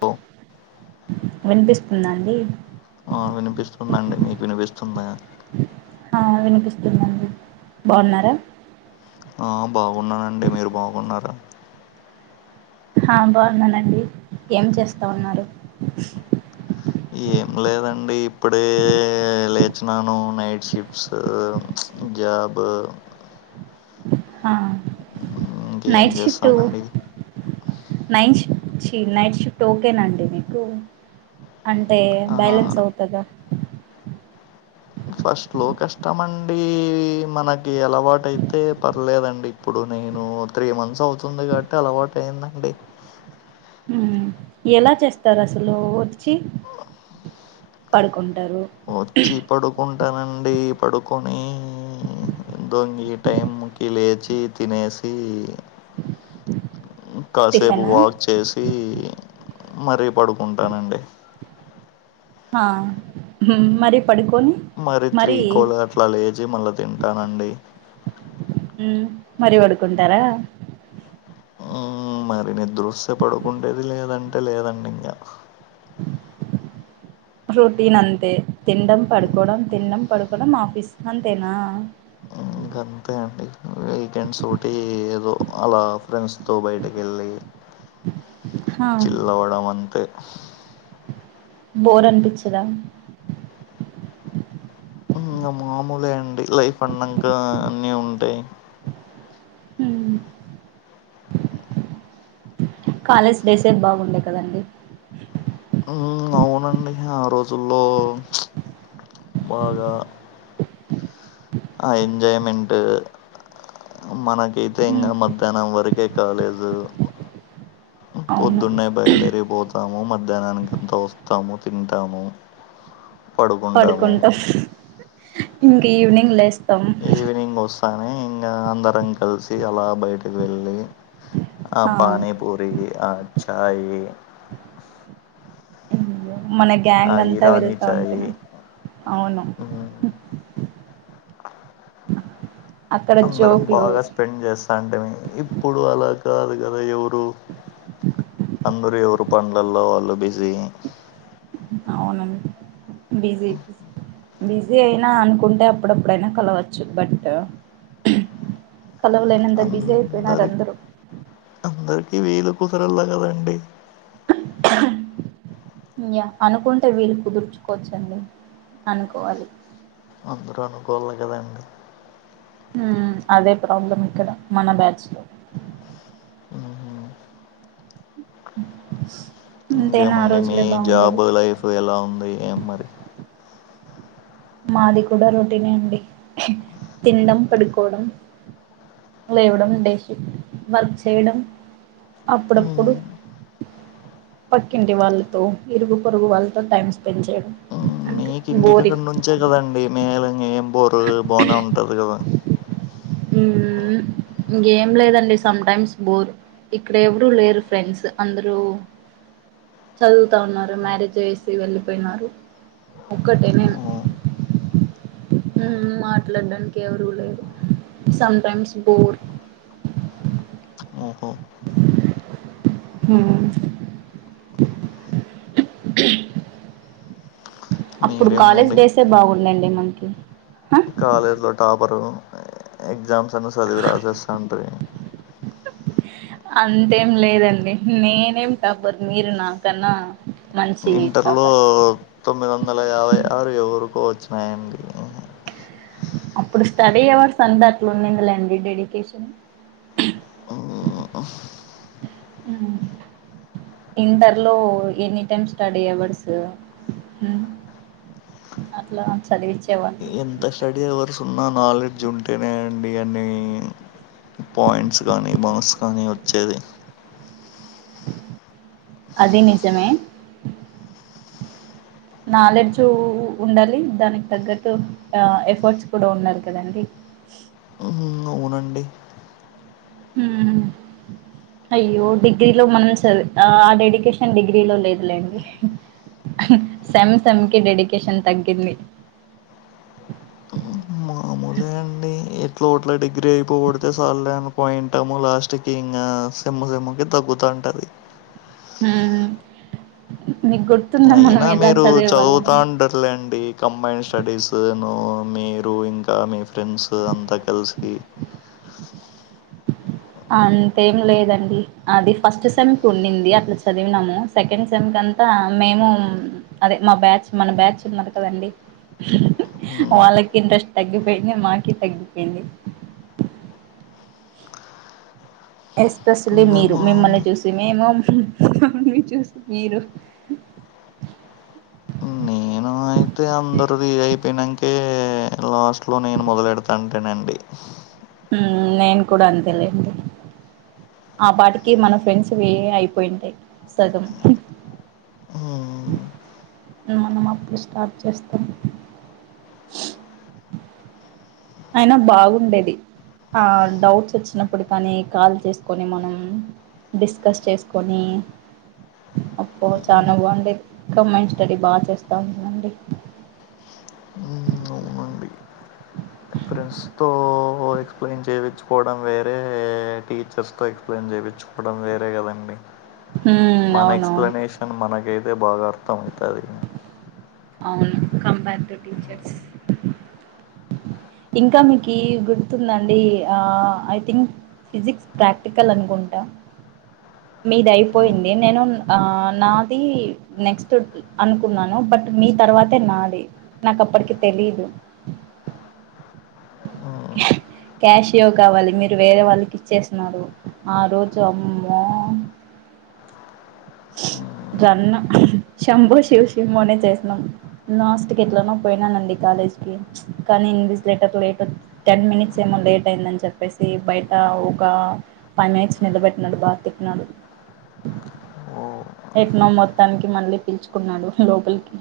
త వినిపిస్తుందా అండి ఆ వినిపిస్తుందండి మీకు వినిపిస్తుందా ఆ వినిపిస్తుందండి బాగున్నారా ఆ బాగున్నానండి మీరు బాగున్నారా ఆ బాగున్నానండి ఏం చేస్తా ఉన్నారు ఏం లేదండి ఇప్పుడే లేచినాను నైట్ షిఫట్స్ పంజాబ్ ఇంకేం నైట్ షిఫట్ చేస్తామండి నైట్ ీ నైట్ షిఫ్ట్ ఓకేనండి మీకు అంటే ఆ బ్యాలెన్స్ అవుతందా ఫస్ట్ లో కష్టమ అండి మనకి అలవాటుయితే పర్లేదండి ఇప్పుడు న నేను త్రీ మంత్స్ అవుతుంది కాబట్టి అలవాటు అయిందండి మ్మ్ ఎలా చేస్తారు అసలు వచ్చి పడుకుంటారు వచ్చి పడుకుంటానండి పడుకొని దొంగి టైంకి లేచి తినేసి కాసేపు టిఫినా వాక్ చేసి మరీ పడుకుంటానండి ఆ మరి పడుకోని మరి త్రీకులు అట్లా లేచి మళ్ళా తింటానండి ఉ మరీ పడుకుంటారా నిదృశ్య పడుకుంటేది లేదంటే లేదండి ఇంకా రొటీన్ అంతే తినడం పడుకోవడం తినడం పడుకోవడం ఆఫీస్ అంతేనా ఇంక అంతే అండి వీకెండ్స్ ఒకటి ఏదో అలా ఫ్రెండ్స్తో బయటకి వెళ్ళి ఆ చిల్లవడం అంతే బోర్ అనిపించదా ఇంకా మామూలే అండి లైఫ్ అన్నాక అన్నిీ ఉంటాయి ఉ కాలేజ్ డేస్ ఏ బాగుండే కదండి అవునండి ఆ రోజుల్లో బాగా ఆ ఎజయ్మెంట్ మనకైతే ఉ ఇంకా మధ్యాహ్నం వరకే కాలేజు అవును పొద్దున్నాయి బయల్లర పోతాము మధ్యాహ్నానికి అంత వస్తాము తింటాము పడుకుంటాము పడుకుంటాం ఇంకా ఈవినింగ్ లేస్తాం కానీ ఇంకా అందరం కలిసి అలా బయటకి వెళ్ళలి ఆ పనీపూరి ఆ చయ్ మన గ్యాంగ్ అంతా వెళ్తా చాయ్ ఉంటున్నా అవును ఉమ్, అక్కడ అందరం జోకులు బాగా స్పెండ్ చేస్తా అంటే ఇప్పుడు అలా కాదు కదా ఎవరు అందరుూ ఎవరు పండ్లల్లో వాళ్ళు బిజీ బిజేపి బిజీ అయినా అనుకుంటే అప్పుడప్పుడైనా కలవచ్చు బట్ కలవలేనంత బిజీ అయిపోయినారు అందరి అందరూ అందరికి వీలు కుసరలా కదండి ఇ్యా అనుకుంటే వీళ్ళు కుదుర్చుకోవచ్చండి అనుకోవాలి అందరూ అనుకోాలి కదండి అదే ప్రాబ్లం ఇక్కడ మన బ్యాచ్ లో ఉమ్. అంతేనా ఆ ఇంకేమండి మీ రోజులే బాగుండేవి జాబ్ లైఫ్ ఎలా ఉంది ఏ మరి మాది కుడ రొటీనే అండి తినడం పడుకోడం లేవడం డెషిఫ్ట్ వర్క్ చేయౌడం అప్పుడప్పుడు హ్మ్ పక్కింటి వాళ్లతో ఇరుగు పొరుగు వాళ్తో టైం స్పెండ్ చేయడం అంతె బోరింగ్ చె కదండి మేల ఏం బోరు బానే ఉంటది కదా ఇంగేం లేదండి సమ్టైమ్స్ బోర్ ఇక్కడ ఎవరూ లేరు ఫ్రెండ్స్ అందరూ చదువుతా ఉన్నారు మ్యారేజ్ అయేసి వెళ్ళిపోయినారు ఒక్కటే నేన్ ఓ- మ్ మాట్లాడ్డానికి ఎవరు లేరు సమ్టైమ్స్ బోర్ ఓహో హ్మ్ అప్పుడ్ కాలేజ్ మీరేమనండి డేసే బాగుండండి మనకి హ కాలేజ్ లో టాపరూ ఎగ్జామ్స్ అన్ని చదివి రాసేస్తాండీ అంతేం లేదండి నేనేం టాపర్ మీరు నాకన్నా మంచీ ఇంటర్లో టాపర్ తొమ్మిది వందల యాభై ఆరు [inaudible] అప్పుడు స్టడీ అవర్స్ అంత అట్లా ఉండింది లేండి డెడికేషన్ ఆ మ్ ఇంటర్ లో ఎనీ టైమ్ స్టడీ అవర్సు అట్లా చదివించేవాల్లు ఎంత స్టడీ అవర్స్ ఉన్నా నాలెడ్జ్ ఉంటేనే అండి అన్నీ పాయింట్స్ కానీ మాక్స్ కానీ ఒచ్చేది అదీ నిజమే నాలెడ్జూ ఉండాలి దానిక్ తగ్గట్టు ఎఫర్ట్స్ కూడ ఉండాలి కదండి అ మ్ హ్ అవునండి మ్ అయ్యో డిగ్రీలో మనం చద్ ఆ డెడికేషన్ డిగ్రీలో లేద్లేండి సెమ్ సమ్కి డెడికేషన్ తగ్గింది మాములె అండి ఎట్ల ఒట్ల డిగ్రీ అయిపోగొడతే చాల్లేను పోయింటాము లాస్ట్ కి ఇంకా సెమ్ము సెమ్ముకి తగ్గు తుంటుది మ్ నీక్ గుర్ అయినా మీరూ చదువుతా అంటార్లేండి కంబైన్ స్టడీస్ నో మీరు ఇంకా మీ ఫ్రెండ్స్ అంతా కల్సి అంతేం లేదండి అది ఫస్ట్ సెమ్కి ఉండింది అట్లా చదివినాము సెకండ్ సెమ్కి అంతా మేమూ అదే మా బ్యాచ్ మన బ్యాచ్ ఉన్నార్ కదండి మ్మ్ వాళ్ళకి ఇంట్రెస్ట్ తగ్గిపోయింది మాకి తగ్గిపోయింది ఎస్పెషలీ ఇంగ మీరు మిమ్మల్ని మాము చూసి మేము మమ్మల్ని చూసి మీరు పినంకే లాస్ట్లో నేను మొదలెడతా అంటేనండి మ్ నేన్ కూడ అంతేలేండి ఆ పాటికి మన ఫ్రెండ్స్వి అయిపోయింటాయ్ సగం మ్మ్ మనం అప్పుడు స్టాప్ చేస్తాం అయినా బాగుండేది ఆ డౌట్స్ వచ్చినప్పుడు కానీ కాల్ చేసుకొని మనం డిస్కస్ చేసుకొని అప్ప చాలా బాగుండంది కమాండ్ స్టడీ బాగా చేస్తా ఉందండి ఉ అవునండి ఫ్రెండ్స్తో ఎక్స్ప్లెయిన్ చేయిచ్చుకోవడం వేరే టీచర్స్ తో ఎక్స్ప్లెయిన్ చేయించుకోవడం వేరే కదండి హ్మ్ మన అవునవును ఎక్స్ప్లెనేషన్ మనకైతే బాగా అర్థం అవుతుంది అవును కంపేర్చర్స్ ఇంకా మీకు గుర్తుందండి ఆ ఐ థింక్ ఫిజిక్స్ ప్రాక్టికల్ అనుకుంటా మీది అయిపోయింది నేను ఆ నాది నెక్స్ట్ అనుకున్నాను బట్ మీ తర్వాతే నాది నాకు అప్పటికి తెలిదు క్యాషియో కావాలి మీరు వేరే వాళ్ళకి ఇచ్చేస్తున్నారు ఆ రోజు అమ్మో ఉ జన్న శంబు శివ్ శంబోనే చేసినాం లాస్ట్ క ఎట్లనా పోయినానండి కాదు కాలేజ్కి కానీ English later late ten minutes ఏమో లేట్ అయిందని చెప్పేసి బయట ఒక పనాయి మ్యాచ్ నిలబెట్టినాడు భార్తీక్ నాడు ఓ ఎక్నో మొత్తానికి మళ్ళీ పిల్చుకున్నాడు లోపలికి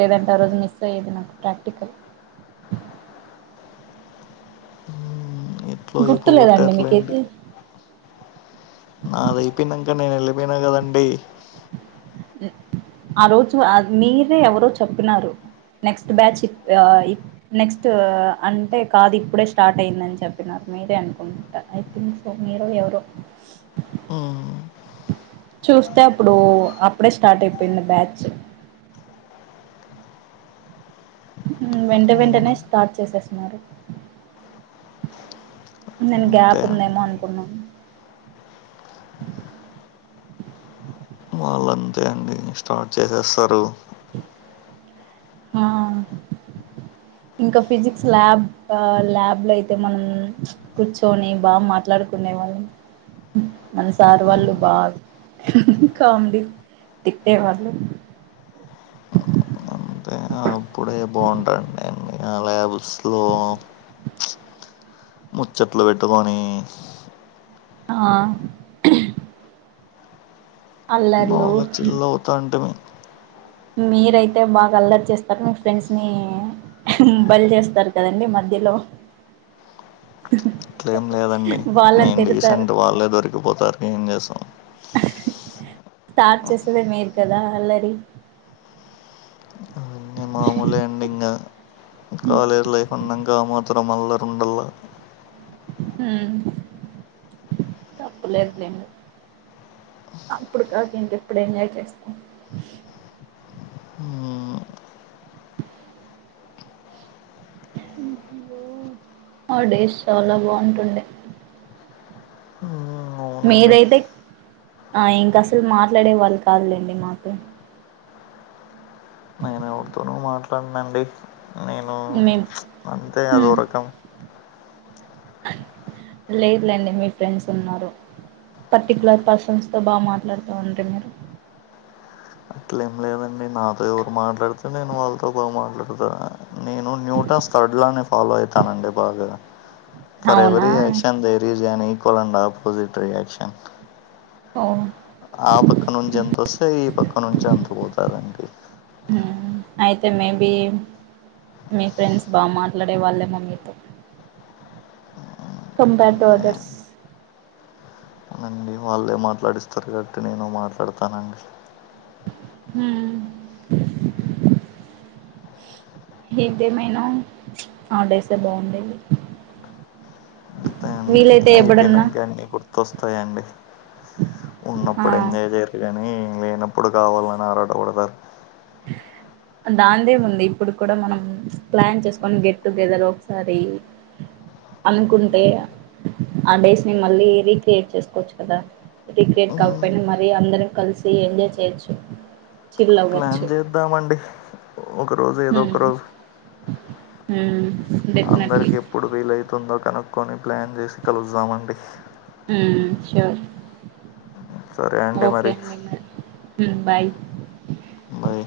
లేదంటే ఆ రోజు మిస్ అయ్యేది నాకు ప్రాక్టికల్ ఎట్లో గుర్తులేదండి అయిపోగొట్టారులేండి మీకేది నాది అయిపోయినాక [unintelligible] కదండి ఆ రోజు మీదే ఎవరో చెప్పినారు నెక్స్ట్ బ్యాచ్ నెక్స్ట్ అంటే కాదు ఇప్పుడే స్టార్ట్ అయ్యిందని చెప్పినారు మీరే అనుకుంటా ఐథింక్ సో మీరు ఎవరు ఉ చూస్తే అప్పుడు అప్పుడే స్టార్ట్ అయిపోయింది బ్యాచ్ వెంట వెంటనే అవును స్టార్ట్ చేసేస్తున్నారు నేను అంతే గ్యాప్ అండి ఉందేమో అనుకున్నాం వాళ్ళు అంతే అండి స్టార్ట్ చేసేస్తారు ఆ ఇంకా ఫిజిక్స్ ల్యాబ్ ల్యాబ్ ల మనం కూర్చొని బాగా మాట్లాడుకునేవి మన సారు వాళ్ళు బా కామెడీ తిట్టే వాళ్లు ఎ బాగుంటా అ ఆ [unintelligible] ల్యాబ్స్ లో ముచ్చట్లు పెట్టుకొని ఆ అల్లర్లు బాగా చిల్ అవుతా అంటే మేము మీరయితే బాగా అల్లరి చేస్తారు మీ ఫ్రెండ్స్ ని బలు చేస్తారు కదండీ మధ్యలో అట్లే ఏం లేదండి వాళ్ళని నేను తిడతారు రీసెంట్ వాళ్ళే దొరికిపోతారు ఏం చేసాం స్టార్ట్ చేసదే మీరు కదా అల్లరి అవన్నీ మామూలే అండి ఇంగా కాలేజ్ లైఫ్ ఉన్నాంక మాత్రం మల్ల ఉండల్లా హు తప్పులేదు లే అప్పుడు కాక ఇంకెప్పుడు ఎంజాయ్ చేస్తాం మ్మ్ హోలీ డేస్ చాలా బాగుంటుండే మ్మ్ అవునండి మీదైతే ఆ ఇంకా అసలు మాట్లాడే వాళ్ళు కాదులేండి మాకు న న ఉతో మాట్లాడునండి నేను మేము అంతే అదోరకం లేదులేండి మీ ఫ్రెండ్స్ ఉన్నారు పర్టికులర్ పర్సన్స్ తో బాగా మాట్లాడుతూ ఉండ మీరు అట్లే నాతో ఎవరు మాట్లాడితే నేను వాళ్ళతో బ మాట్లాడతా నేను న్యూటన్ స్టడ్ ఫా అతానే బాగా ఫేవ అవునా రియాక్షన్జన్ ఈక్వల్ ఆపోజట్ రయాక్షన్ ఓ ఆ పక్క నుంచి ఎంతొస్తే ఈ పక్క నుంచి అంత పోతుదడి అయితే మే బ మీ ఫ్రెండ్స్ బాగా మాట్లాడే వాళ్ళేమో మీతో కంపేర్ టు అదర్స్ అవునండి వాళ్ళే మాట్లాడిస్తారు గబట్టి నేను మాట్లాడతానండి హ ఏదేమైనా ఆడేస్తే బాగుండేది అంత అయిపోయినాక అన్న గుర్తొస్తాయిండి ఆ ఉన్నప్పుడు ఎంజాయ్ చేయరు కానీ ఎన్నప్పుడు కావాల ఆరాట కొడతారు అ దాదే ఉంది ఇప్పుడు కూడా మనం ప్లాన్ చేసుకొని గెట్ టుగెదర్ ఒకసారి అనుకుంటే ఆ డేస్ ని మళ్ళీ రీక్రియేట్ చేసుకోవచ్చు కదా రీక్రియేట్ కాకపోయినా మరీ అందరం కలిసి ఎంజాయ్ చేయొచ్చు చిల్ అవ్వచ్చు వద్దామండి ఒకరోజు ఏదో ఒక రరోజు ఆ అందరికి ఎప్పుడు ఫీల్ అవుతుందో కనుక్కొని ప్లాన్ చేసి కలుస్తామండి సషర్ సరే అండి మరి బాయ్ మరి